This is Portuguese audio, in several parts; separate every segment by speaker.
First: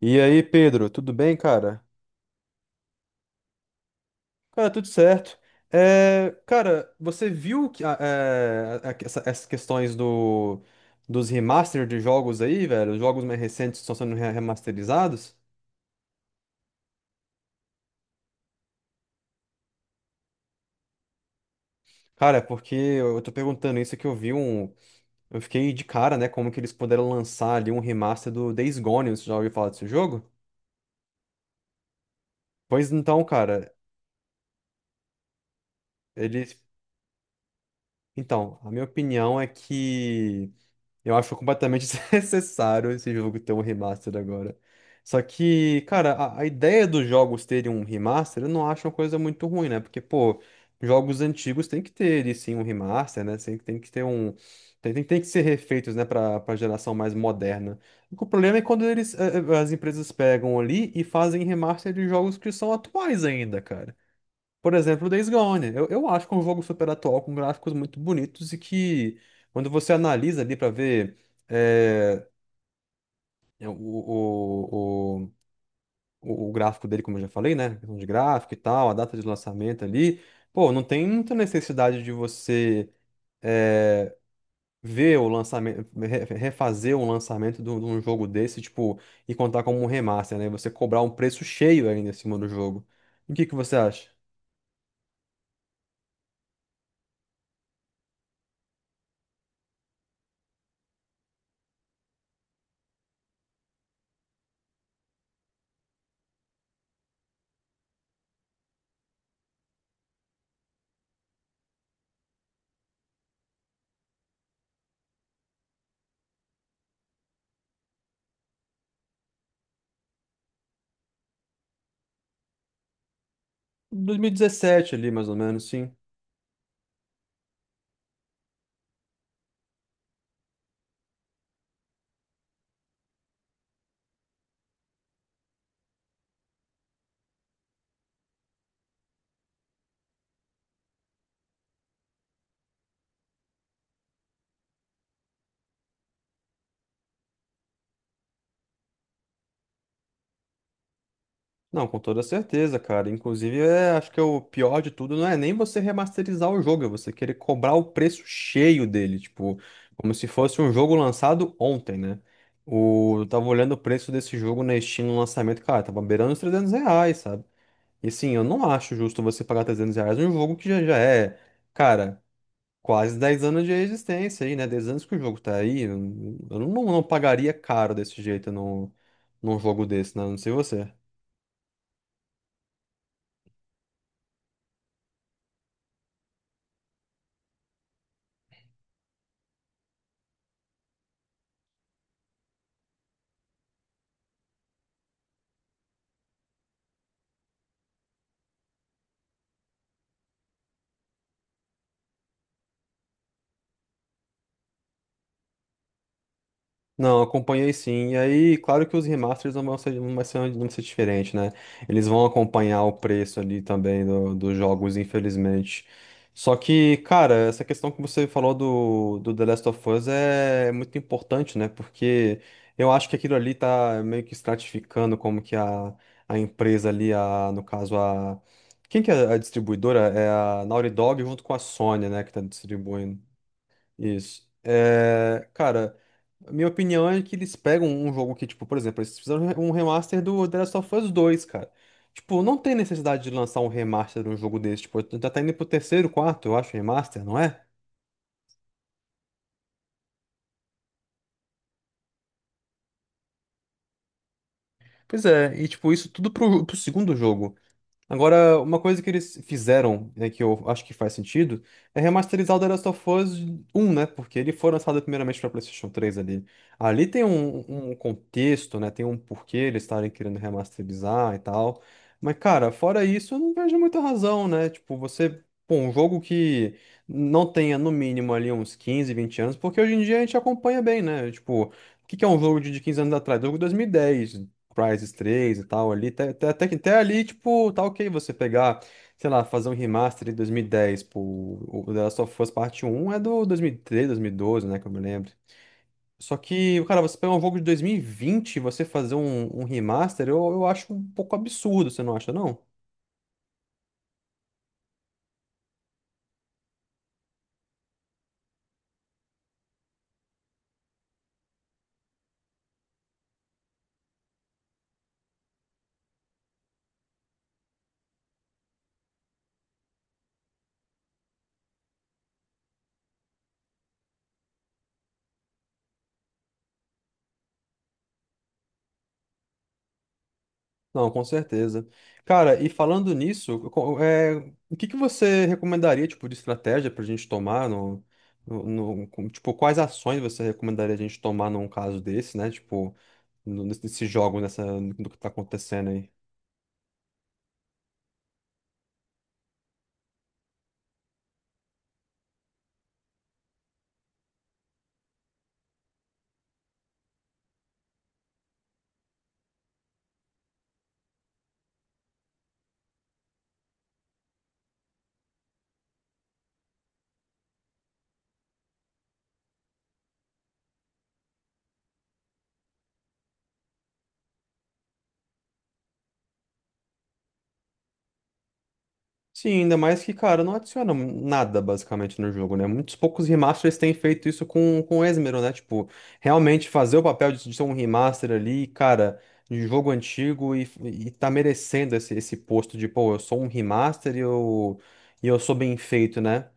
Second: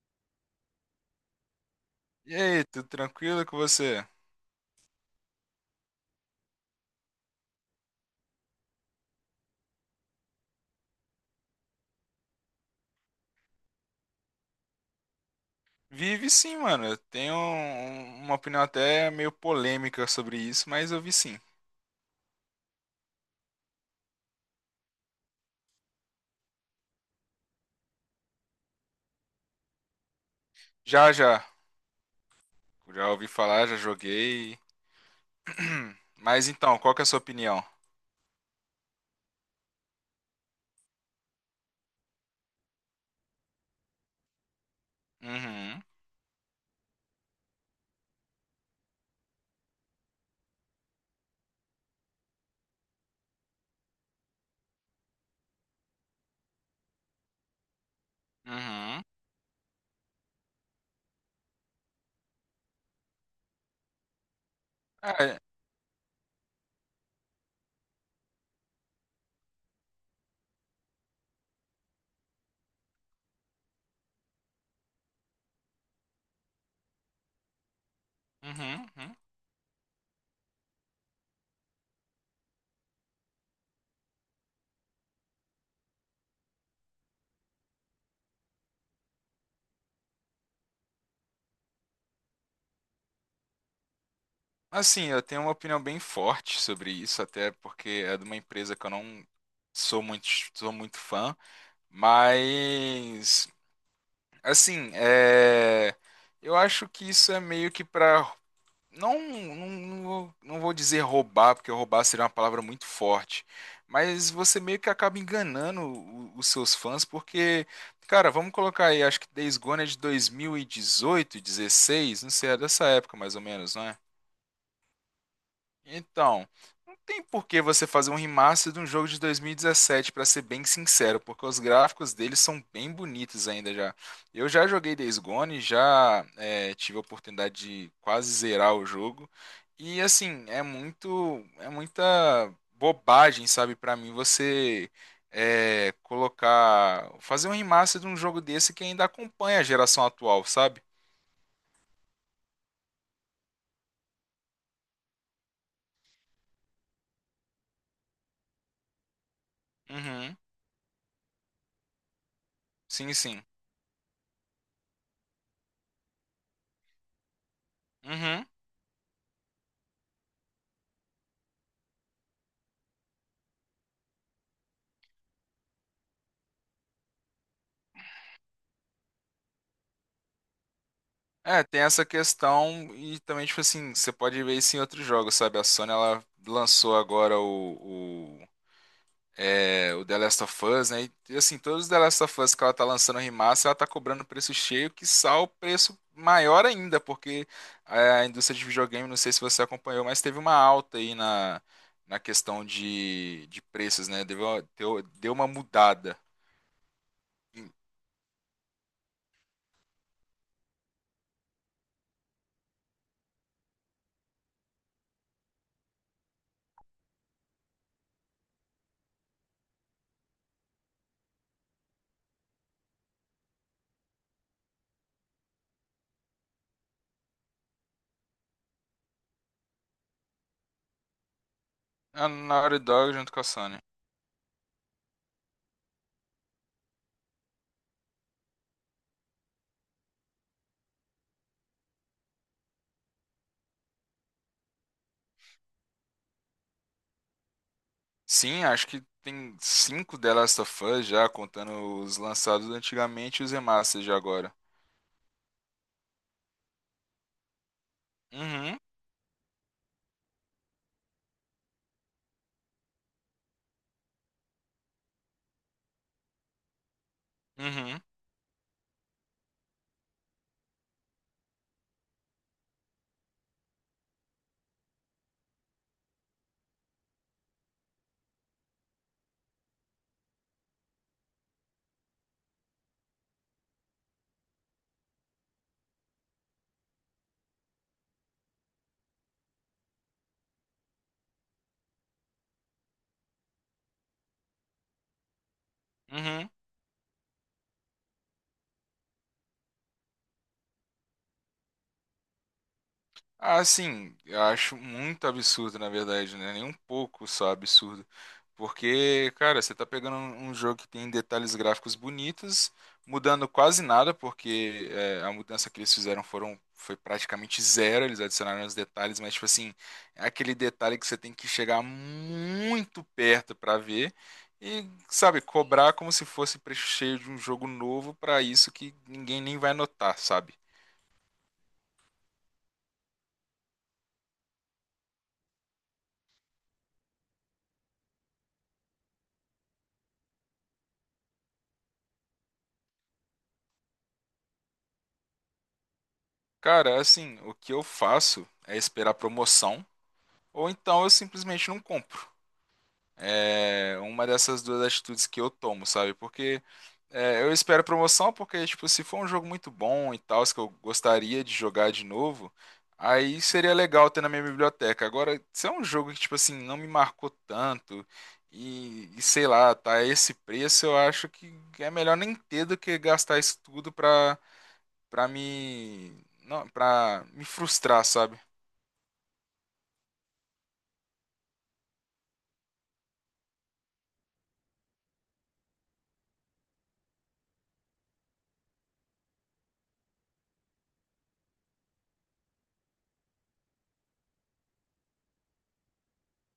Speaker 1: E aí, Pedro, tudo bem, cara?
Speaker 2: E aí, tudo tranquilo com você?
Speaker 1: Cara, tudo certo. É, cara, você viu que, essas questões dos remaster de jogos aí, velho? Os jogos mais recentes estão sendo remasterizados?
Speaker 2: Vive sim, mano. Eu tenho uma opinião até meio polêmica sobre isso, mas eu vi sim.
Speaker 1: Cara, é porque eu tô perguntando isso que eu vi um. Eu fiquei de cara, né? Como que eles puderam lançar ali um remaster do Days Gone? Você já ouviu falar desse jogo?
Speaker 2: Já, já.
Speaker 1: Pois
Speaker 2: Já
Speaker 1: então,
Speaker 2: ouvi falar,
Speaker 1: cara,
Speaker 2: já joguei. Mas
Speaker 1: eles.
Speaker 2: então, qual que é a sua opinião?
Speaker 1: Então, a minha opinião é que. Eu acho completamente desnecessário esse jogo ter um remaster agora. Só que,
Speaker 2: Uhum,
Speaker 1: cara, a ideia dos jogos terem um remaster, eu não acho uma coisa muito ruim, né? Porque, pô, jogos antigos tem que ter, e sim, um remaster, né? Tem que ter um. Tem que ser refeitos, né, pra geração mais moderna. O problema é quando
Speaker 2: uhum.
Speaker 1: eles, as empresas pegam ali e fazem remaster de jogos que são atuais ainda, cara. Por exemplo, o
Speaker 2: Ah,
Speaker 1: Days
Speaker 2: é.
Speaker 1: Gone. Eu acho que é um jogo super atual, com gráficos muito bonitos e que, quando você analisa ali para ver é, o o gráfico dele, como eu já falei, né? Questão de gráfico e
Speaker 2: Uhum,
Speaker 1: tal, a data
Speaker 2: uhum.
Speaker 1: de lançamento ali, pô, não tem muita necessidade de você é, ver o lançamento, refazer um lançamento de um jogo desse, tipo, e contar como um remaster, né? Você cobrar um preço cheio ainda em cima do jogo. O que que você acha?
Speaker 2: Assim, eu tenho uma opinião bem forte sobre isso, até porque é de uma empresa que eu não sou muito, sou muito fã. Mas, assim, eu acho que isso é meio que para. Não, não, não vou dizer roubar, porque roubar seria uma palavra muito forte. Mas você meio que acaba enganando os seus fãs, porque, cara, vamos colocar aí, acho que Days Gone é de 2018 16 não sei, é dessa época mais ou menos, não é?
Speaker 1: 2017 ali, mais ou menos, sim.
Speaker 2: Então, não tem por que você fazer um remaster de um jogo de 2017, pra ser bem sincero, porque os gráficos deles são bem bonitos ainda já. Eu já joguei Days Gone, já é, tive a oportunidade de quase zerar o jogo. E assim, é muita bobagem, sabe, pra mim você colocar, fazer um remaster de um jogo desse que ainda acompanha a geração atual, sabe?
Speaker 1: Não, com toda certeza, cara. Inclusive, é, acho que é o pior de tudo não é nem você remasterizar o jogo, é você querer cobrar o preço cheio dele, tipo, como se
Speaker 2: Uhum,
Speaker 1: fosse um jogo lançado ontem, né?
Speaker 2: sim,
Speaker 1: O, eu
Speaker 2: sim.
Speaker 1: tava olhando o preço desse jogo na Steam no lançamento, cara, tava beirando os R$ 300, sabe? E sim, eu
Speaker 2: Uhum.
Speaker 1: não acho justo você pagar R$ 300 num jogo que já é, cara, quase 10 anos de existência aí, né? 10 anos que o jogo tá aí. Eu, não, não pagaria caro desse jeito num, num jogo desse, né? Não sei você.
Speaker 2: É, tem essa questão e também, tipo assim, você pode ver isso em outros jogos, sabe? A Sony, ela lançou agora o The Last of Us, né? E, assim, todos os The Last of Us que ela tá lançando remaster, ela tá cobrando preço cheio, que o preço maior ainda, porque a indústria de videogame, não sei se você acompanhou, mas teve uma alta aí na questão de preços, né? Deu uma mudada.
Speaker 1: Não, acompanhei sim. E aí, claro que os remasters não vão ser, não vai ser, não vai ser diferente, né? Eles vão acompanhar o preço ali também dos jogos, infelizmente. Só que, cara, essa questão que você falou do The Last of Us é muito importante, né? Porque eu acho que aquilo ali tá meio que estratificando como que a empresa ali, a, no caso, a. Quem que é a distribuidora? É a Naughty Dog junto com a Sony, né,
Speaker 2: A
Speaker 1: que tá
Speaker 2: Naughty Dog
Speaker 1: distribuindo.
Speaker 2: junto com a Sony.
Speaker 1: Isso. É, cara, a minha opinião é que eles pegam um jogo que, tipo, por exemplo, eles fizeram um remaster do The Last of Us 2, cara. Tipo, não tem necessidade de lançar um remaster de um jogo desse. Tipo, já tá indo pro terceiro, quarto, eu acho, remaster, não é?
Speaker 2: Sim, acho que tem cinco The Last of Us já, contando os lançados antigamente e os remasters de agora.
Speaker 1: Pois é, e tipo, isso tudo pro segundo jogo. Agora,
Speaker 2: Uhum,
Speaker 1: uma coisa que eles fizeram, né, que eu acho que faz sentido, é remasterizar o The Last of Us 1, né? Porque ele foi lançado primeiramente para PlayStation 3 ali. Ali tem um
Speaker 2: uhum,
Speaker 1: contexto, né? Tem um porquê eles estarem querendo remasterizar e tal. Mas, cara, fora isso, eu não vejo muita razão, né? Tipo, você. Pô, um jogo que não tenha no mínimo ali uns 15 20 anos, porque hoje em dia a gente acompanha bem, né? Tipo, o que que é um jogo de 15 anos atrás? Jogo de 2010 Crysis 3 e tal ali, até, até ali, tipo, tá ok você pegar, sei lá, fazer um remaster de 2010, pô, o The Last of Us Parte um é do 2013, 2012, né, que eu me lembro. Só
Speaker 2: uhum.
Speaker 1: que, cara, você pegar um jogo de 2020 e vinte e você fazer um remaster, eu acho um pouco absurdo, você não acha, não?
Speaker 2: Ah, sim, eu acho muito absurdo, na verdade, né? Nem um pouco só absurdo. Porque, cara, você tá pegando um jogo que tem detalhes gráficos bonitos, mudando quase nada, porque a mudança que eles fizeram foram, foi praticamente zero, eles adicionaram os detalhes, mas, tipo assim, é aquele detalhe que você tem que chegar muito perto pra ver. E, sabe, cobrar como se fosse preço cheio de um jogo novo pra isso que ninguém nem vai notar, sabe?
Speaker 1: Não, com certeza. Cara, e falando nisso, o que que você recomendaria, tipo, de estratégia pra gente tomar tipo, quais ações você recomendaria a gente tomar num caso desse, né? Tipo, nesse jogo, nessa, no que tá acontecendo aí.
Speaker 2: Cara, assim, o que eu faço é esperar promoção, ou então eu simplesmente não compro. É uma dessas duas atitudes que eu tomo, sabe? Porque é, eu espero promoção, porque, tipo, se for um jogo muito bom e tal, que eu gostaria de jogar de novo, aí seria legal ter na minha biblioteca. Agora, se é um jogo que, tipo assim, não me marcou tanto, e sei lá, tá a esse preço, eu acho que é melhor nem ter do que gastar isso tudo pra, pra me. Não, pra me frustrar, sabe?
Speaker 1: Sim, ainda mais que, cara, não adiciona nada basicamente no jogo, né? Muitos poucos remasters têm feito isso com esmero, né? Tipo, realmente fazer o papel de ser um remaster ali, cara, de jogo antigo e tá merecendo esse posto de, pô, eu sou um remaster e eu sou bem feito, né?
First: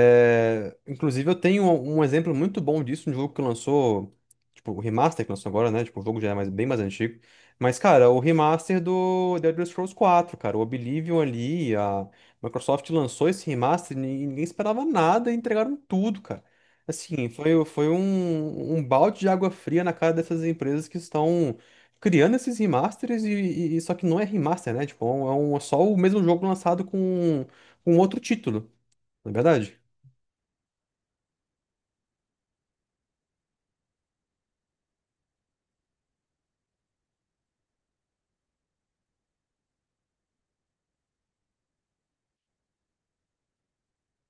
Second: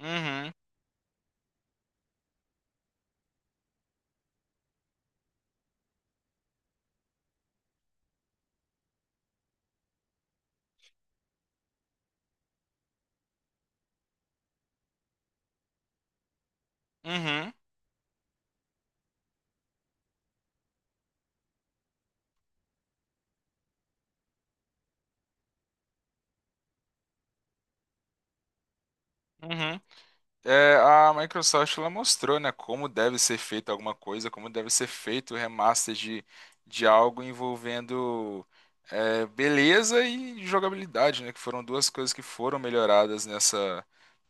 Speaker 2: Uhum,
Speaker 1: inclusive, eu tenho um exemplo muito bom disso, um jogo que lançou, tipo, o remaster que lançou agora, né? Tipo, o jogo já é bem mais antigo. Mas, cara, o remaster do The Elder Scrolls 4, cara, o Oblivion ali, a Microsoft lançou esse remaster e ninguém esperava nada e entregaram tudo, cara. Assim,
Speaker 2: uhum,
Speaker 1: foi um balde de água fria na cara dessas empresas que estão criando esses remasters só que não é remaster, né? Tipo, é só o mesmo jogo lançado com outro título, não é verdade?
Speaker 2: uhum. É, a Microsoft ela mostrou, né, como deve ser feita alguma coisa, como deve ser feito o remaster de algo envolvendo é, beleza e jogabilidade, né, que foram duas coisas que foram melhoradas nessa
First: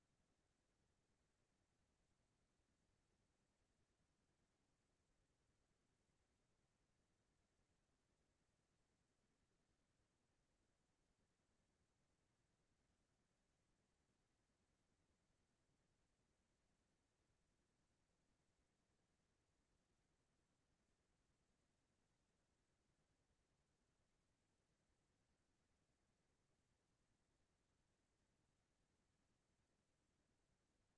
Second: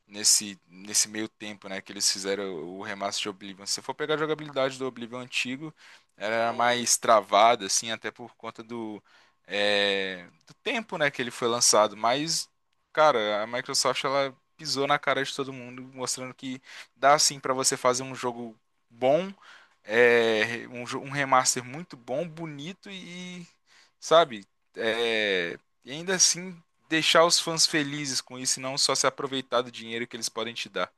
Speaker 2: nesse meio tempo, né, que eles fizeram o remaster de Oblivion. Se você for pegar a jogabilidade do Oblivion antigo, era mais travada, assim, até por conta do tempo, né, que ele foi lançado. Mas, cara, a Microsoft, ela pisou na cara de todo mundo, mostrando que dá, assim, para você fazer um jogo bom um remaster muito bom, bonito e, sabe, é, e ainda assim deixar os fãs felizes com isso e não só se aproveitar do dinheiro que eles podem te dar.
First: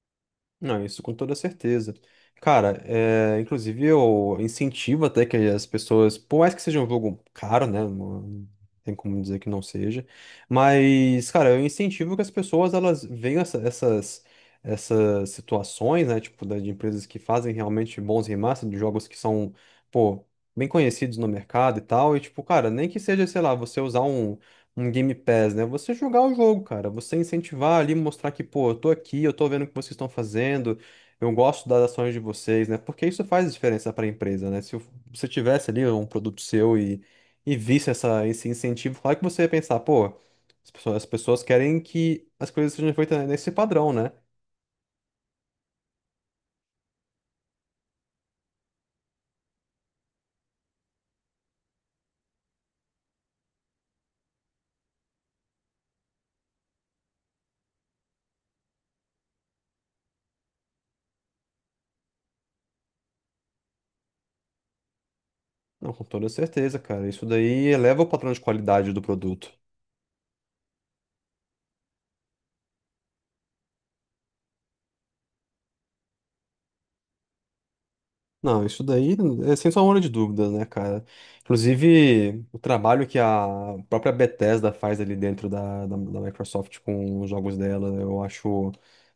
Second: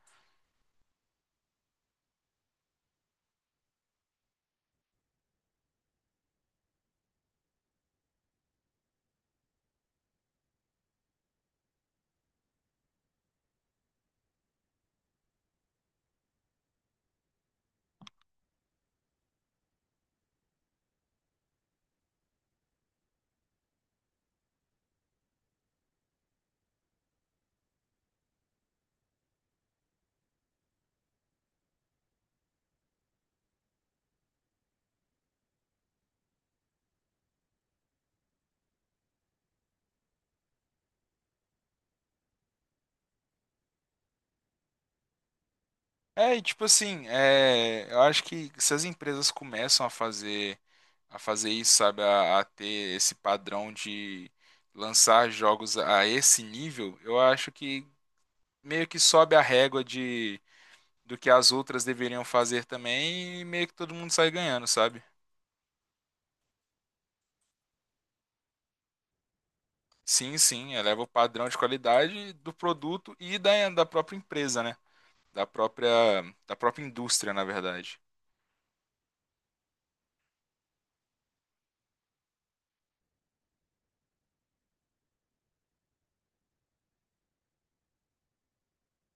Speaker 1: Não, isso com toda certeza. Cara, é, inclusive eu incentivo até que as pessoas, por mais que seja um jogo caro, né? Não não tem como dizer que não seja. Mas, cara, eu incentivo que as pessoas elas vejam essas situações, né? Tipo, de empresas que fazem realmente bons remasters de jogos que são, pô, bem conhecidos no mercado e tal. E, tipo, cara, nem que seja, sei lá, você usar um Game Pass, né? Você jogar o jogo, cara. Você incentivar ali, mostrar que, pô, eu tô aqui, eu tô vendo o que vocês estão fazendo, eu gosto das ações de vocês, né? Porque isso faz diferença para a empresa, né? Se você tivesse ali um produto seu e visse esse incentivo, claro que você ia pensar, pô, as pessoas querem que as coisas sejam feitas nesse padrão, né?
Speaker 2: É, e tipo assim, é, eu acho que se as empresas começam a fazer isso, sabe, a ter esse padrão de lançar jogos a esse nível, eu acho que meio que sobe a régua de do que as outras deveriam fazer também e meio que todo mundo sai ganhando, sabe?
Speaker 1: Não, com toda certeza, cara. Isso daí eleva o padrão de qualidade do produto.
Speaker 2: Sim, sim, eleva o padrão de qualidade do produto e da própria empresa, né? Da própria, da própria indústria, na verdade.
Speaker 1: Não, isso daí é sem sombra de dúvidas, né, cara? Inclusive, o trabalho que a própria Bethesda faz ali dentro da Microsoft com os jogos dela, eu acho,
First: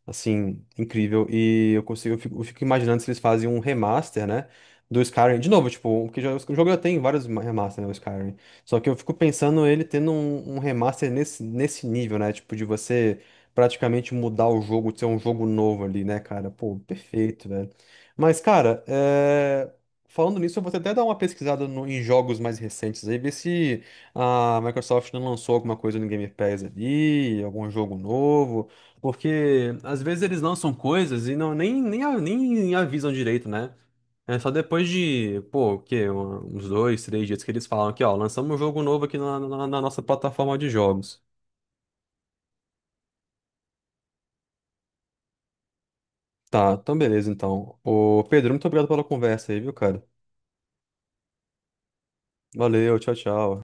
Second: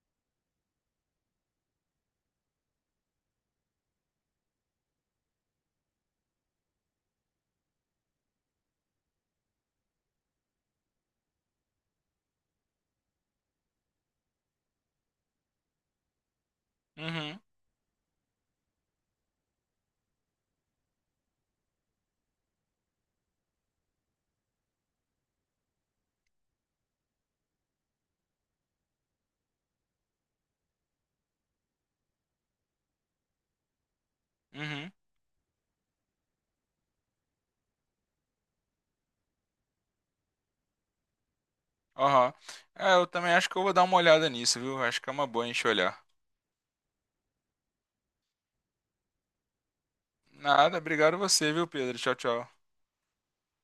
Speaker 1: assim, incrível. E eu consigo, eu fico imaginando se eles fazem um remaster, né, do Skyrim. De novo, tipo, porque já, o jogo já tem vários remasters né, o Skyrim. Só que eu fico pensando ele tendo um remaster nesse nível, né? Tipo, de você praticamente mudar o jogo, ser um jogo novo ali, né, cara? Pô,
Speaker 2: Uhum,
Speaker 1: perfeito, velho. Mas, cara, é, falando nisso, eu vou até dar uma pesquisada em jogos mais recentes aí, ver se a Microsoft não lançou alguma coisa no Game Pass ali, algum jogo novo, porque às vezes eles lançam coisas e não, nem, nem avisam direito, né? É só depois
Speaker 2: uhum,
Speaker 1: de, pô, o quê? Uns dois, três dias que eles falam que, ó, lançamos um jogo novo aqui na nossa plataforma de jogos.
Speaker 2: aham. É, eu também acho que eu vou dar uma olhada nisso, viu? Acho que é uma boa a gente olhar.
Speaker 1: Tá, então beleza, então. Ô, Pedro, muito obrigado pela conversa aí, viu, cara?
Speaker 2: Nada, obrigado a você, viu, Pedro? Tchau, tchau.
Speaker 1: Valeu, tchau, tchau.